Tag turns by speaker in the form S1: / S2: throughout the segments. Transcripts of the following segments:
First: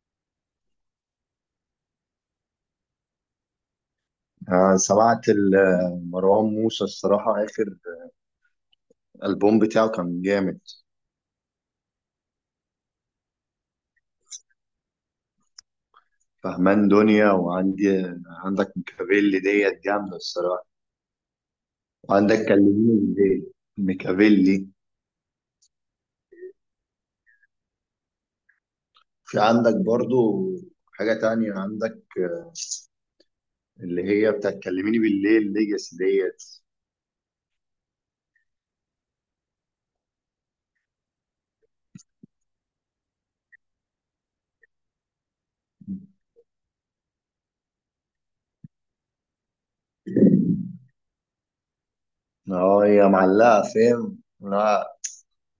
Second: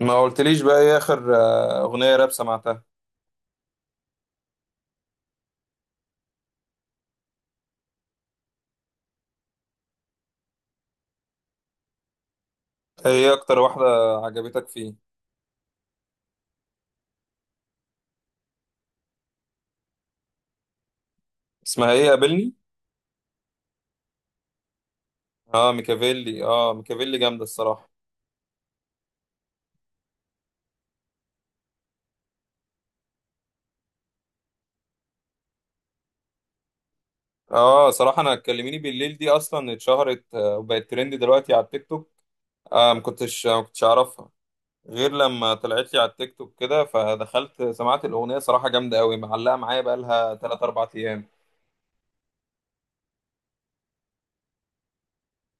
S1: ما قلتليش بقى ايه اخر اغنية راب سمعتها.
S2: آه، سمعت مروان موسى الصراحة آخر ألبوم بتاعه كان جامد.
S1: ايه اكتر واحدة عجبتك فيه؟
S2: فهمان دنيا، وعندي عندك ميكافيلي ديت جامدة الصراحة.
S1: اسمها ايه؟
S2: عندك
S1: قابلني.
S2: كلميني بالليل، ميكافيلي.
S1: اه ميكافيلي، اه ميكافيلي جامدة الصراحة.
S2: في عندك برضو حاجة تانية عندك اللي هي بتاعت كلميني بالليل، ليجاسي ديت.
S1: اه صراحة انا اتكلميني بالليل دي اصلا اتشهرت وبقت ترند دلوقتي على التيك توك. آه ما كنتش اعرفها غير لما طلعت لي على التيك توك كده، فدخلت سمعت الاغنية صراحة جامدة قوي، معلقة معايا بقى لها 3 4 ايام.
S2: اه هي معلقة، فاهم؟ لا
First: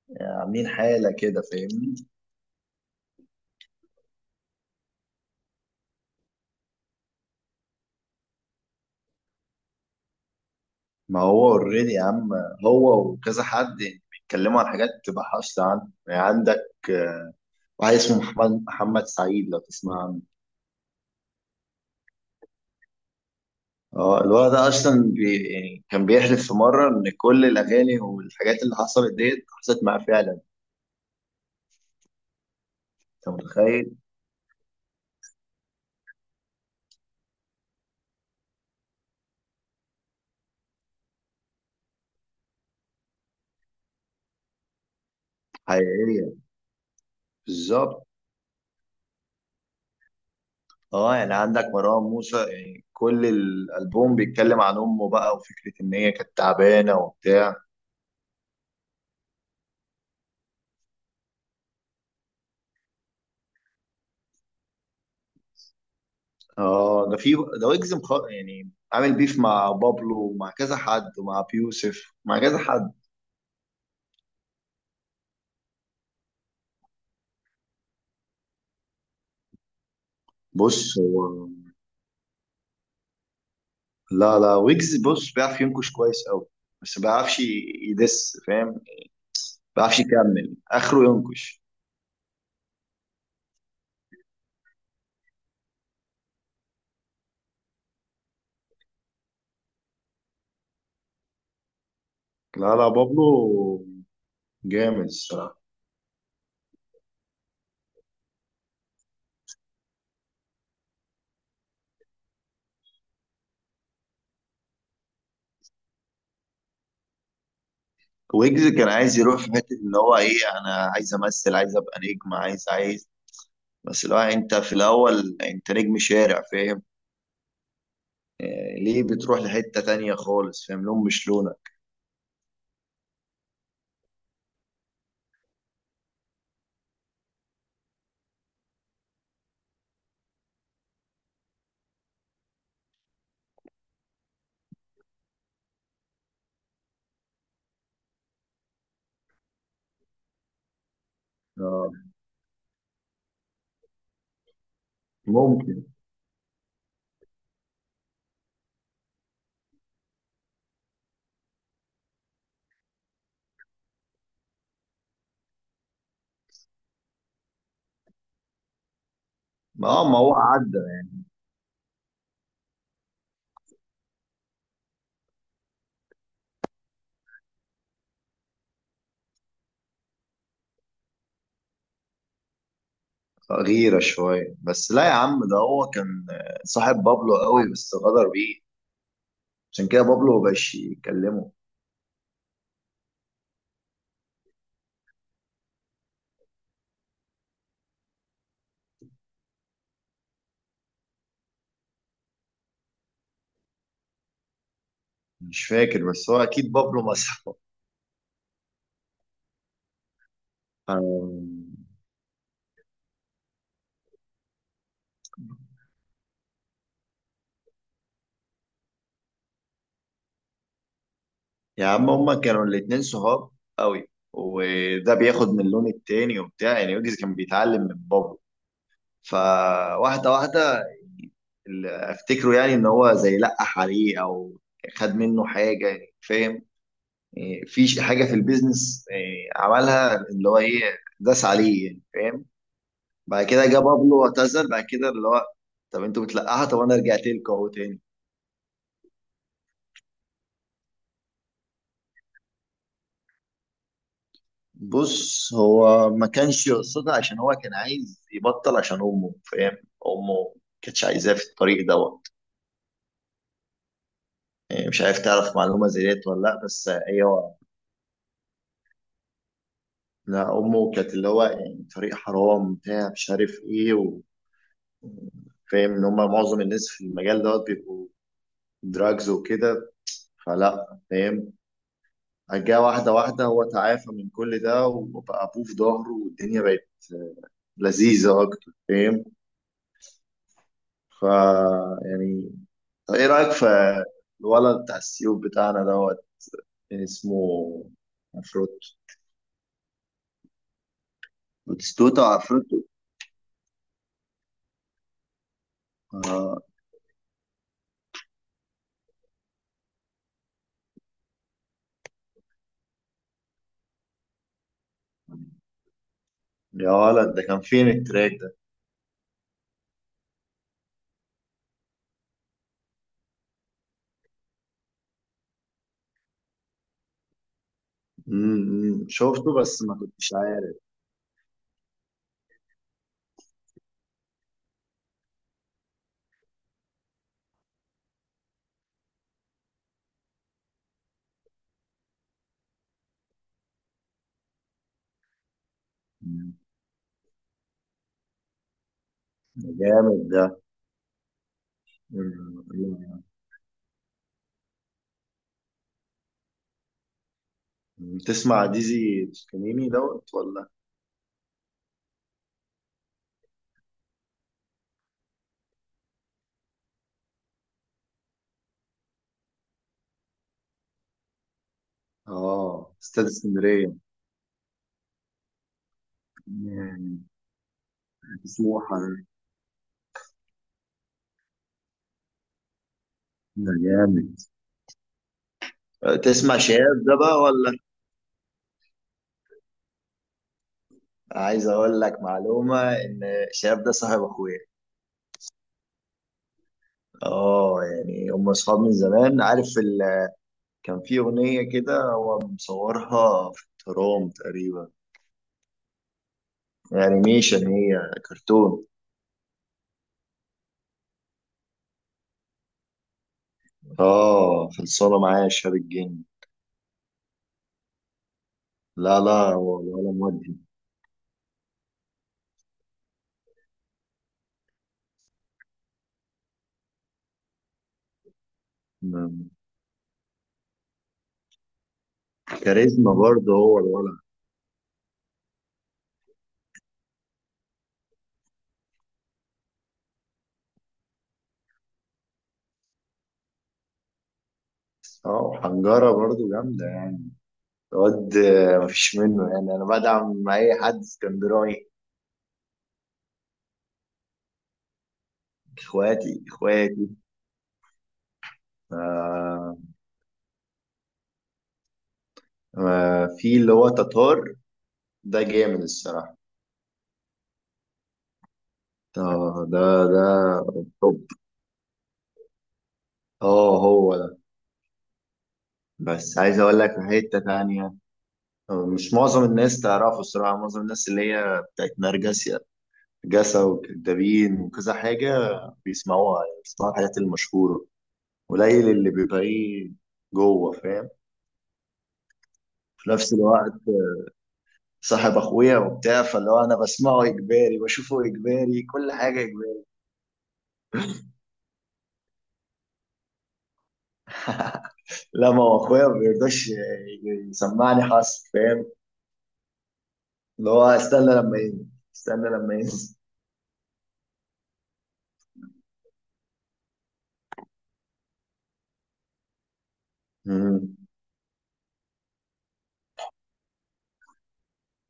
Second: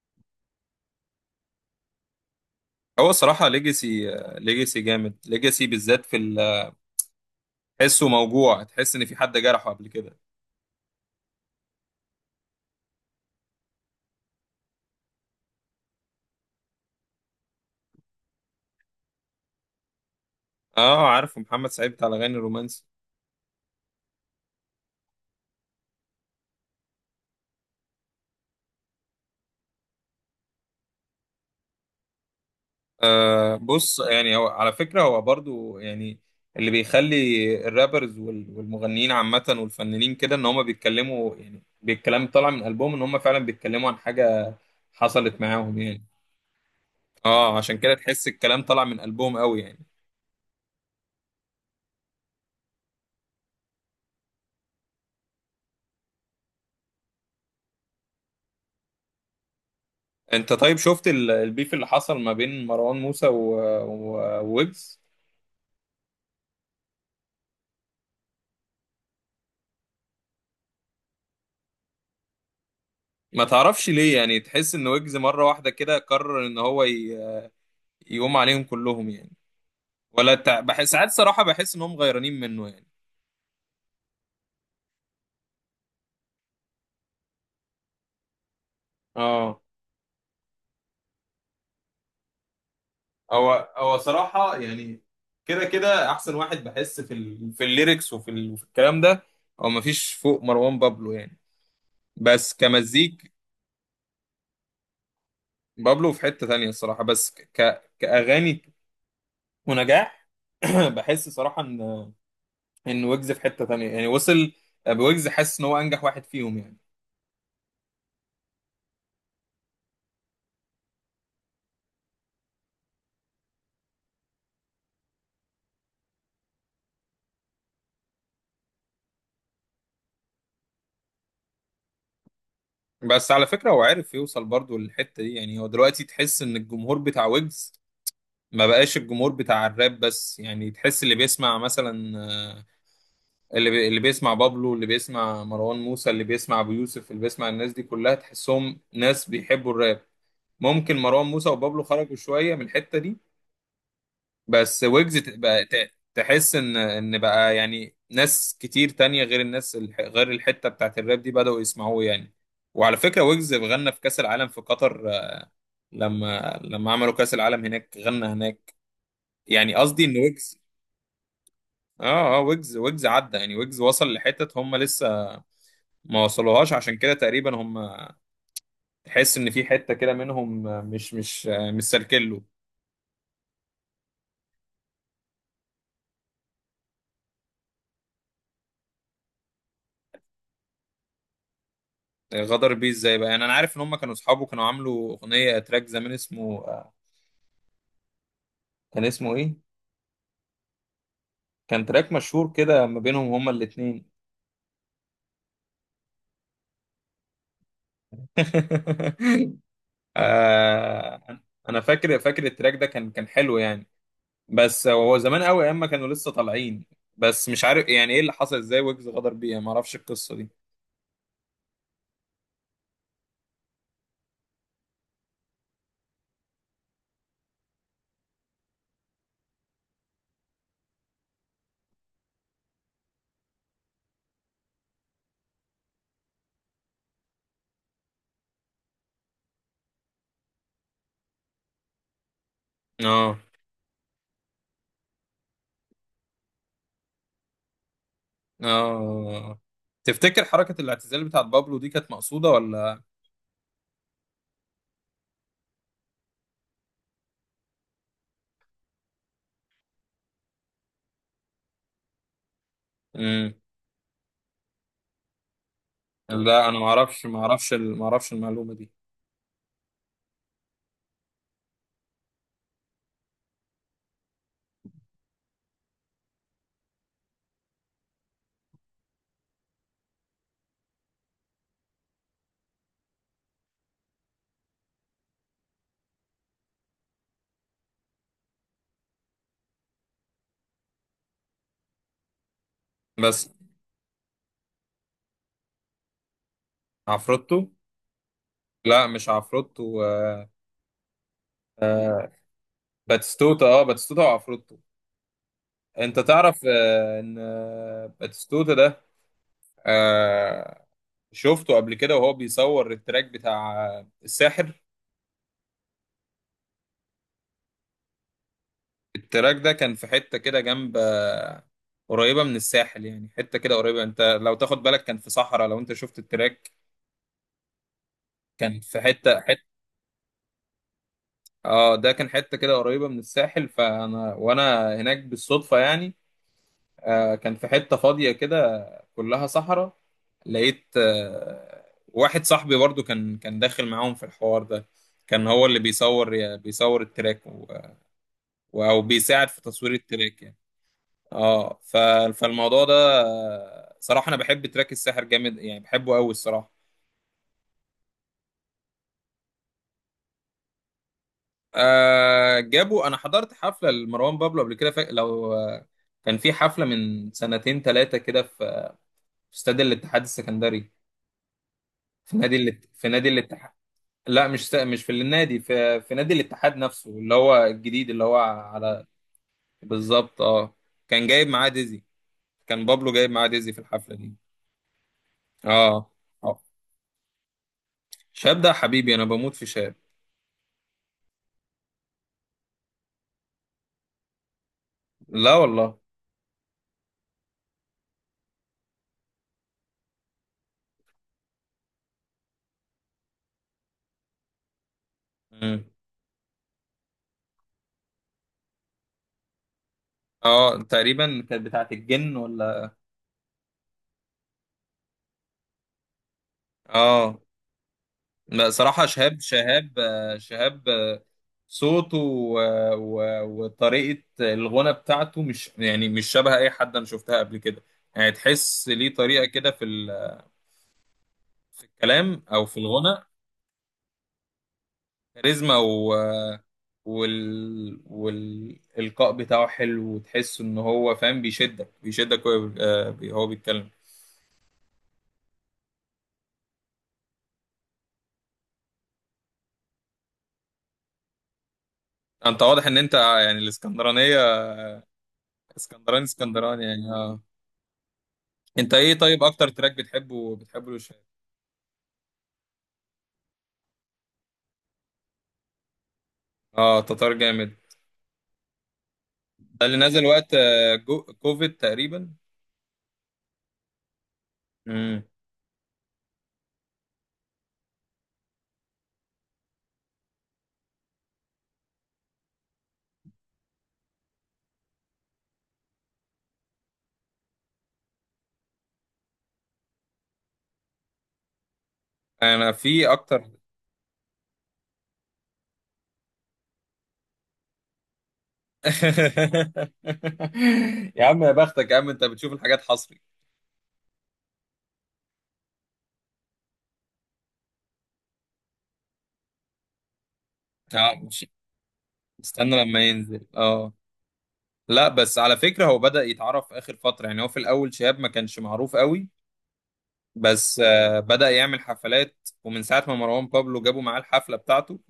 S2: يعني عاملين حالة كده، فاهمني؟
S1: هو الصراحة ليجاسي، ليجاسي جامد، ليجاسي بالذات في تحسه موجوع، تحس ان في حد جرحه قبل كده.
S2: ما هو اوريدي يا عم. هو وكذا حد يعني بيتكلموا عن حاجات تبقى حاصلة عنه. يعني عندك واحد اسمه محمد سعيد، لو تسمع عنه.
S1: اه عارف محمد سعيد بتاع الاغاني الرومانسي.
S2: اه الولد ده اصلا بي يعني كان بيحلف في مرة ان كل الاغاني والحاجات اللي حصلت ديت حصلت معاه فعلا. انت
S1: آه
S2: متخيل؟
S1: بص يعني هو على فكره هو برضو يعني. اللي بيخلي الرابرز والمغنيين عامه والفنانين كده ان هم بيتكلموا يعني بالكلام طالع من قلبهم، ان هم فعلا بيتكلموا عن حاجه حصلت معاهم يعني.
S2: حقيقية.
S1: اه عشان كده
S2: بالظبط.
S1: تحس الكلام طالع من قلبهم قوي يعني.
S2: اه يعني عندك مروان موسى، يعني كل الالبوم بيتكلم عن امه بقى وفكرة ان هي كانت تعبانة وبتاع.
S1: انت طيب شفت البيف اللي حصل ما بين مروان موسى وويجز.
S2: اه ده في. ده ويجز يعني عامل بيف مع بابلو ومع كذا حد ومع بيوسف، مع كذا حد.
S1: ما تعرفش ليه يعني تحس ان ويجز مره واحده كده قرر ان يقوم عليهم كلهم يعني؟ ولا بحس
S2: بص
S1: ساعات صراحة
S2: هو،
S1: بحس إنهم غيرانين منه يعني.
S2: لا لا ويجز بص بيعرف ينكش كويس قوي، بس ما
S1: اه
S2: بيعرفش يكمل اخره ينكش.
S1: هو صراحة يعني كده كده أحسن واحد، بحس في في الليركس وفي وفي الكلام ده هو مفيش فوق مروان بابلو يعني، بس
S2: لا لا بابلو
S1: كمزيك.
S2: جامد الصراحه.
S1: بابلو في حتة تانية الصراحة، بس كأغاني ونجاح. بحس صراحة إن ويجز في حتة تانية يعني وصل. بويجز حاسس إن هو أنجح واحد فيهم يعني.
S2: ويجز كان عايز يروح في حته ان هو ايه، انا عايز امثل، عايز ابقى نجم، عايز. بس لو انت في الاول انت نجم شارع، فاهم؟ آه، ليه بتروح لحته تانية خالص؟ فاهم؟ لون مش لونك.
S1: بس على فكرة هو عارف يوصل برضو للحتة دي يعني. هو دلوقتي تحس إن الجمهور بتاع ويجز ما بقاش الجمهور بتاع الراب بس يعني، تحس اللي بيسمع مثلا اللي بيسمع بابلو اللي بيسمع مروان موسى اللي بيسمع ابو يوسف اللي بيسمع الناس دي كلها تحسهم ناس بيحبوا الراب. ممكن مروان موسى وبابلو
S2: اه
S1: خرجوا شوية من الحتة دي، بس ويجز
S2: ممكن.
S1: تحس ان بقى يعني ناس كتير تانية غير غير الحتة بتاعت الراب دي بدأوا يسمعوه يعني. وعلى فكرة ويجز غنى في كأس العالم في قطر، لما عملوا كأس العالم هناك غنى هناك. يعني قصدي
S2: اه
S1: ان
S2: ما هو
S1: ويجز،
S2: عدى.
S1: اه، اه، ويجز عدى يعني، ويجز وصل لحتت هم لسه ما وصلوهاش. عشان كده تقريبا هم تحس ان في حتة كده منهم مش سالكله.
S2: غيرة شوية. بس لا يا عم، ده هو كان صاحب بابلو قوي بس غدر بيه، عشان كده بابلو مبقاش يكلمه.
S1: غدر بيه ازاي بقى يعني؟ انا عارف ان هم كانوا اصحابه، كانوا عاملوا اغنية تراك زمان اسمه، كان اسمه ايه؟ كان تراك مشهور كده ما بينهم هما الاتنين.
S2: مش فاكر، بس هو أكيد بابلو مسحه.
S1: آه، انا
S2: آم،
S1: فاكر التراك ده كان حلو يعني، بس هو زمان قوي ايام ما كانوا لسه طالعين. بس مش عارف يعني ايه اللي حصل، ازاي ويجز غدر بيه يعني؟ ما اعرفش القصة دي.
S2: يا عم هما كانوا الاتنين صحاب قوي، وده بياخد من اللون التاني وبتاع، يعني يوجز كان بيتعلم من بابلو، فواحدة واحدة اللي أفتكره يعني إن هو زي لقح عليه أو خد منه حاجة يعني، فاهم؟ إيه، في حاجه في البيزنس إيه، عملها اللي هو ايه، داس عليه يعني، فاهم؟
S1: اه،
S2: بعد كده جه بابلو اعتذر بعد كده، اللي هو طب انتوا بتلقحوا، طب انا رجعت لكم اهو تاني.
S1: اه، تفتكر حركة الاعتزال بتاعت بابلو دي كانت مقصودة ولا؟
S2: بص هو ما كانش يقصدها عشان هو كان عايز يبطل عشان امه، فاهم؟ امه ما كانتش عايزاه في الطريق دوت.
S1: مم.
S2: إيه، مش عارف تعرف معلومه زي ديت ولا لا،
S1: لا انا
S2: بس ايوه.
S1: ما اعرفش المعلومة دي.
S2: لا امه كانت اللي هو يعني طريق حرام بتاع مش عارف ايه، وفاهم ان هم معظم الناس في المجال دوت بيبقوا دراجز وكده، فلا فاهم. جه واحدة واحدة هو تعافى من كل ده وبقى أبوه في ظهره والدنيا بقت لذيذة أكتر، فاهم؟ فا يعني. طب إيه
S1: بس
S2: رأيك في الولد بتاع السيوف بتاعنا دوت؟ كان
S1: عفروتو.
S2: اسمه عفروتو.
S1: لا مش عفروتو،
S2: بتستوتا، عفروتو.
S1: باتستوتا، اه باتستوتا وعفروتو. انت
S2: آه.
S1: تعرف ان باتستوتا ده، آه، شفته قبل كده وهو بيصور التراك بتاع الساحر؟
S2: يا ولد ده كان فين التراك ده؟
S1: التراك ده كان في حتة كده جنب قريبة من الساحل يعني، حتة كده قريبة، انت لو تاخد بالك كان في صحراء لو انت شفت التراك. كان في حته
S2: شفته
S1: حته
S2: بس ما كنتش عارف.
S1: اه ده كان حته كده قريبه من الساحل، فانا وانا هناك بالصدفه يعني. آه كان في حته فاضيه كده كلها صحراء. لقيت آه واحد صاحبي برضو كان داخل معاهم في الحوار ده، كان هو اللي
S2: مم.
S1: بيصور التراك او بيساعد في
S2: ده
S1: تصوير
S2: جامد
S1: التراك
S2: ده.
S1: يعني. اه فالموضوع ده،
S2: مم.
S1: صراحه انا بحب تراك الساحر جامد يعني، بحبه قوي الصراحه.
S2: مم. تسمع ديزي توسكانيني دوت ولا؟
S1: آه جابوا، انا حضرت حفله لمروان بابلو قبل كده، لو كان في حفله من سنتين ثلاثه كده في استاد الاتحاد السكندري، في
S2: اه
S1: في
S2: استاذ
S1: نادي الاتحاد.
S2: اسكندرية.
S1: لا مش في النادي، في نادي الاتحاد نفسه
S2: مم.
S1: اللي هو الجديد اللي هو
S2: سموحة
S1: على.
S2: يعني.
S1: بالظبط اه، كان جايب معاه ديزي، كان بابلو جايب معاه
S2: ده
S1: ديزي في الحفله دي.
S2: جامد.
S1: اه،
S2: تسمع
S1: اه،
S2: شهاب ده بقى ولا؟
S1: شاب ده حبيبي، انا بموت في شاب.
S2: عايز اقول لك معلومة ان شهاب ده صاحب اخويا.
S1: لا والله.
S2: اه يعني هم اصحاب من زمان، عارف ال... كان في اغنية كده هو مصورها في الترام تقريبا،
S1: مم.
S2: انيميشن، هي كرتون.
S1: اه تقريبا كانت بتاعت الجن ولا؟
S2: اه خلصانة معايا، شهاب الجن.
S1: اه. لا، صراحة
S2: لا
S1: شهاب
S2: لا هو
S1: شهاب
S2: الولا مودي.
S1: شهاب صوته وطريقة الغنى بتاعته مش يعني مش شبه أي حد أنا شفتها قبل كده. يعني تحس ليه طريقة
S2: م-
S1: كده في في الكلام أو في
S2: كاريزما
S1: الغنى.
S2: برضه هو الولد.
S1: كاريزما و وال والإلقاء بتاعه حلو، وتحس إن هو فاهم، بيشدك وهو هو بيتكلم.
S2: اه حنجرة برضه جامدة يعني. الواد مفيش منه يعني. انا بدعم اي حد اسكندراني.
S1: أنت واضح إن أنت يعني الإسكندرانية، اسكندراني،
S2: اخواتي،
S1: اسكندراني
S2: اخواتي.
S1: يعني آه. أنت إيه طيب أكتر
S2: آه.
S1: تراك بتحبه لشهاب؟
S2: آه في اللي هو تتار، ده جامد الصراحة.
S1: آه تتار جامد.
S2: آه ده.
S1: ده اللي
S2: ده
S1: نزل وقت
S2: توب.
S1: كوفيد تقريبا.
S2: اه هو ده.
S1: امم.
S2: بس عايز اقول لك في حتة تانية. آه، مش معظم الناس تعرفه الصراحة. معظم الناس اللي هي بتاعت نرجسيا، نرجسة، وكدابين، وكذا حاجة، بيسمعوها. يعني بيسمعوا الحاجات المشهورة. قليل اللي بيبقى ايه، جوه، فاهم؟
S1: انا
S2: في
S1: في
S2: نفس
S1: اكتر.
S2: الوقت صاحب اخويا وبتاع، فاللي هو انا بسمعه اجباري، بشوفه اجباري كل حاجة.
S1: يا عم يا بختك، يا عم انت بتشوف الحاجات حصري.
S2: لا ما هو اخويا ما بيرضاش يسمعني حصر، فاهم؟ اللي هو
S1: اه
S2: استنى
S1: مش،
S2: لما ينزل. استنى لما
S1: استنى لما
S2: ينزل.
S1: ينزل. اه لا، بس على فكرة هو بدأ يتعرف آخر فترة يعني. هو في الأول شهاب ما كانش معروف قوي، بس
S2: مم.
S1: بدأ يعمل حفلات. ومن ساعة ما مروان بابلو جابوا معاه الحفلة بتاعته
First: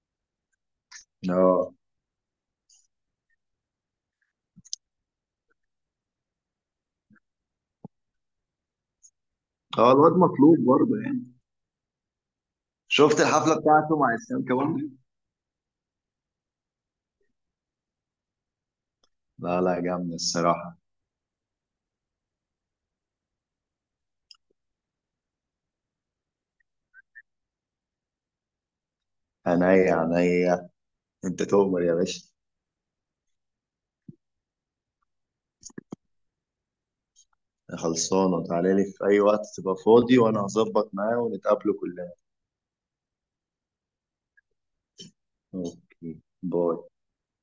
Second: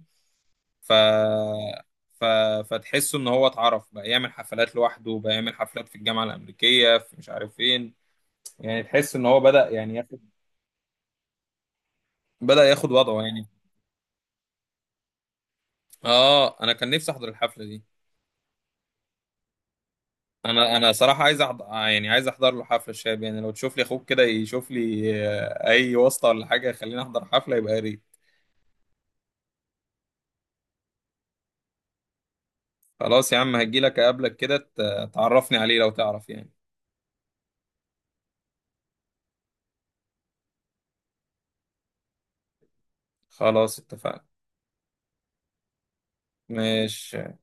S1: ف...
S2: اه.
S1: ف... فتحسه إن هو اتعرف، بقى يعمل حفلات لوحده، بقى يعمل حفلات في الجامعة الأمريكية، في مش عارف فين. يعني تحس ان هو بدأ
S2: اه
S1: يعني
S2: الواد
S1: ياخد،
S2: مطلوب برضه يعني.
S1: بدأ ياخد
S2: شفت
S1: وضعه يعني.
S2: الحفله بتاعته مع اسلام كمان؟
S1: اه، انا كان نفسي احضر الحفلة دي.
S2: لا لا جامد
S1: انا
S2: الصراحة.
S1: انا صراحة عايز احضر يعني، عايز احضر له حفلة الشاب يعني. لو تشوف لي اخوك كده، يشوف لي اي واسطة ولا حاجة يخليني احضر حفلة، يبقى يا ريت.
S2: عينيا، عينيا. انت تؤمر يا باشا.
S1: خلاص يا عم هجيلك اقابلك كده، تعرفني عليه لو تعرف يعني.
S2: خلصانة، تعالى لي في أي وقت تبقى فاضي وأنا هظبط معاه ونتقابله كلنا.
S1: خلاص اتفقنا.
S2: اوكي، باي.
S1: ماشي.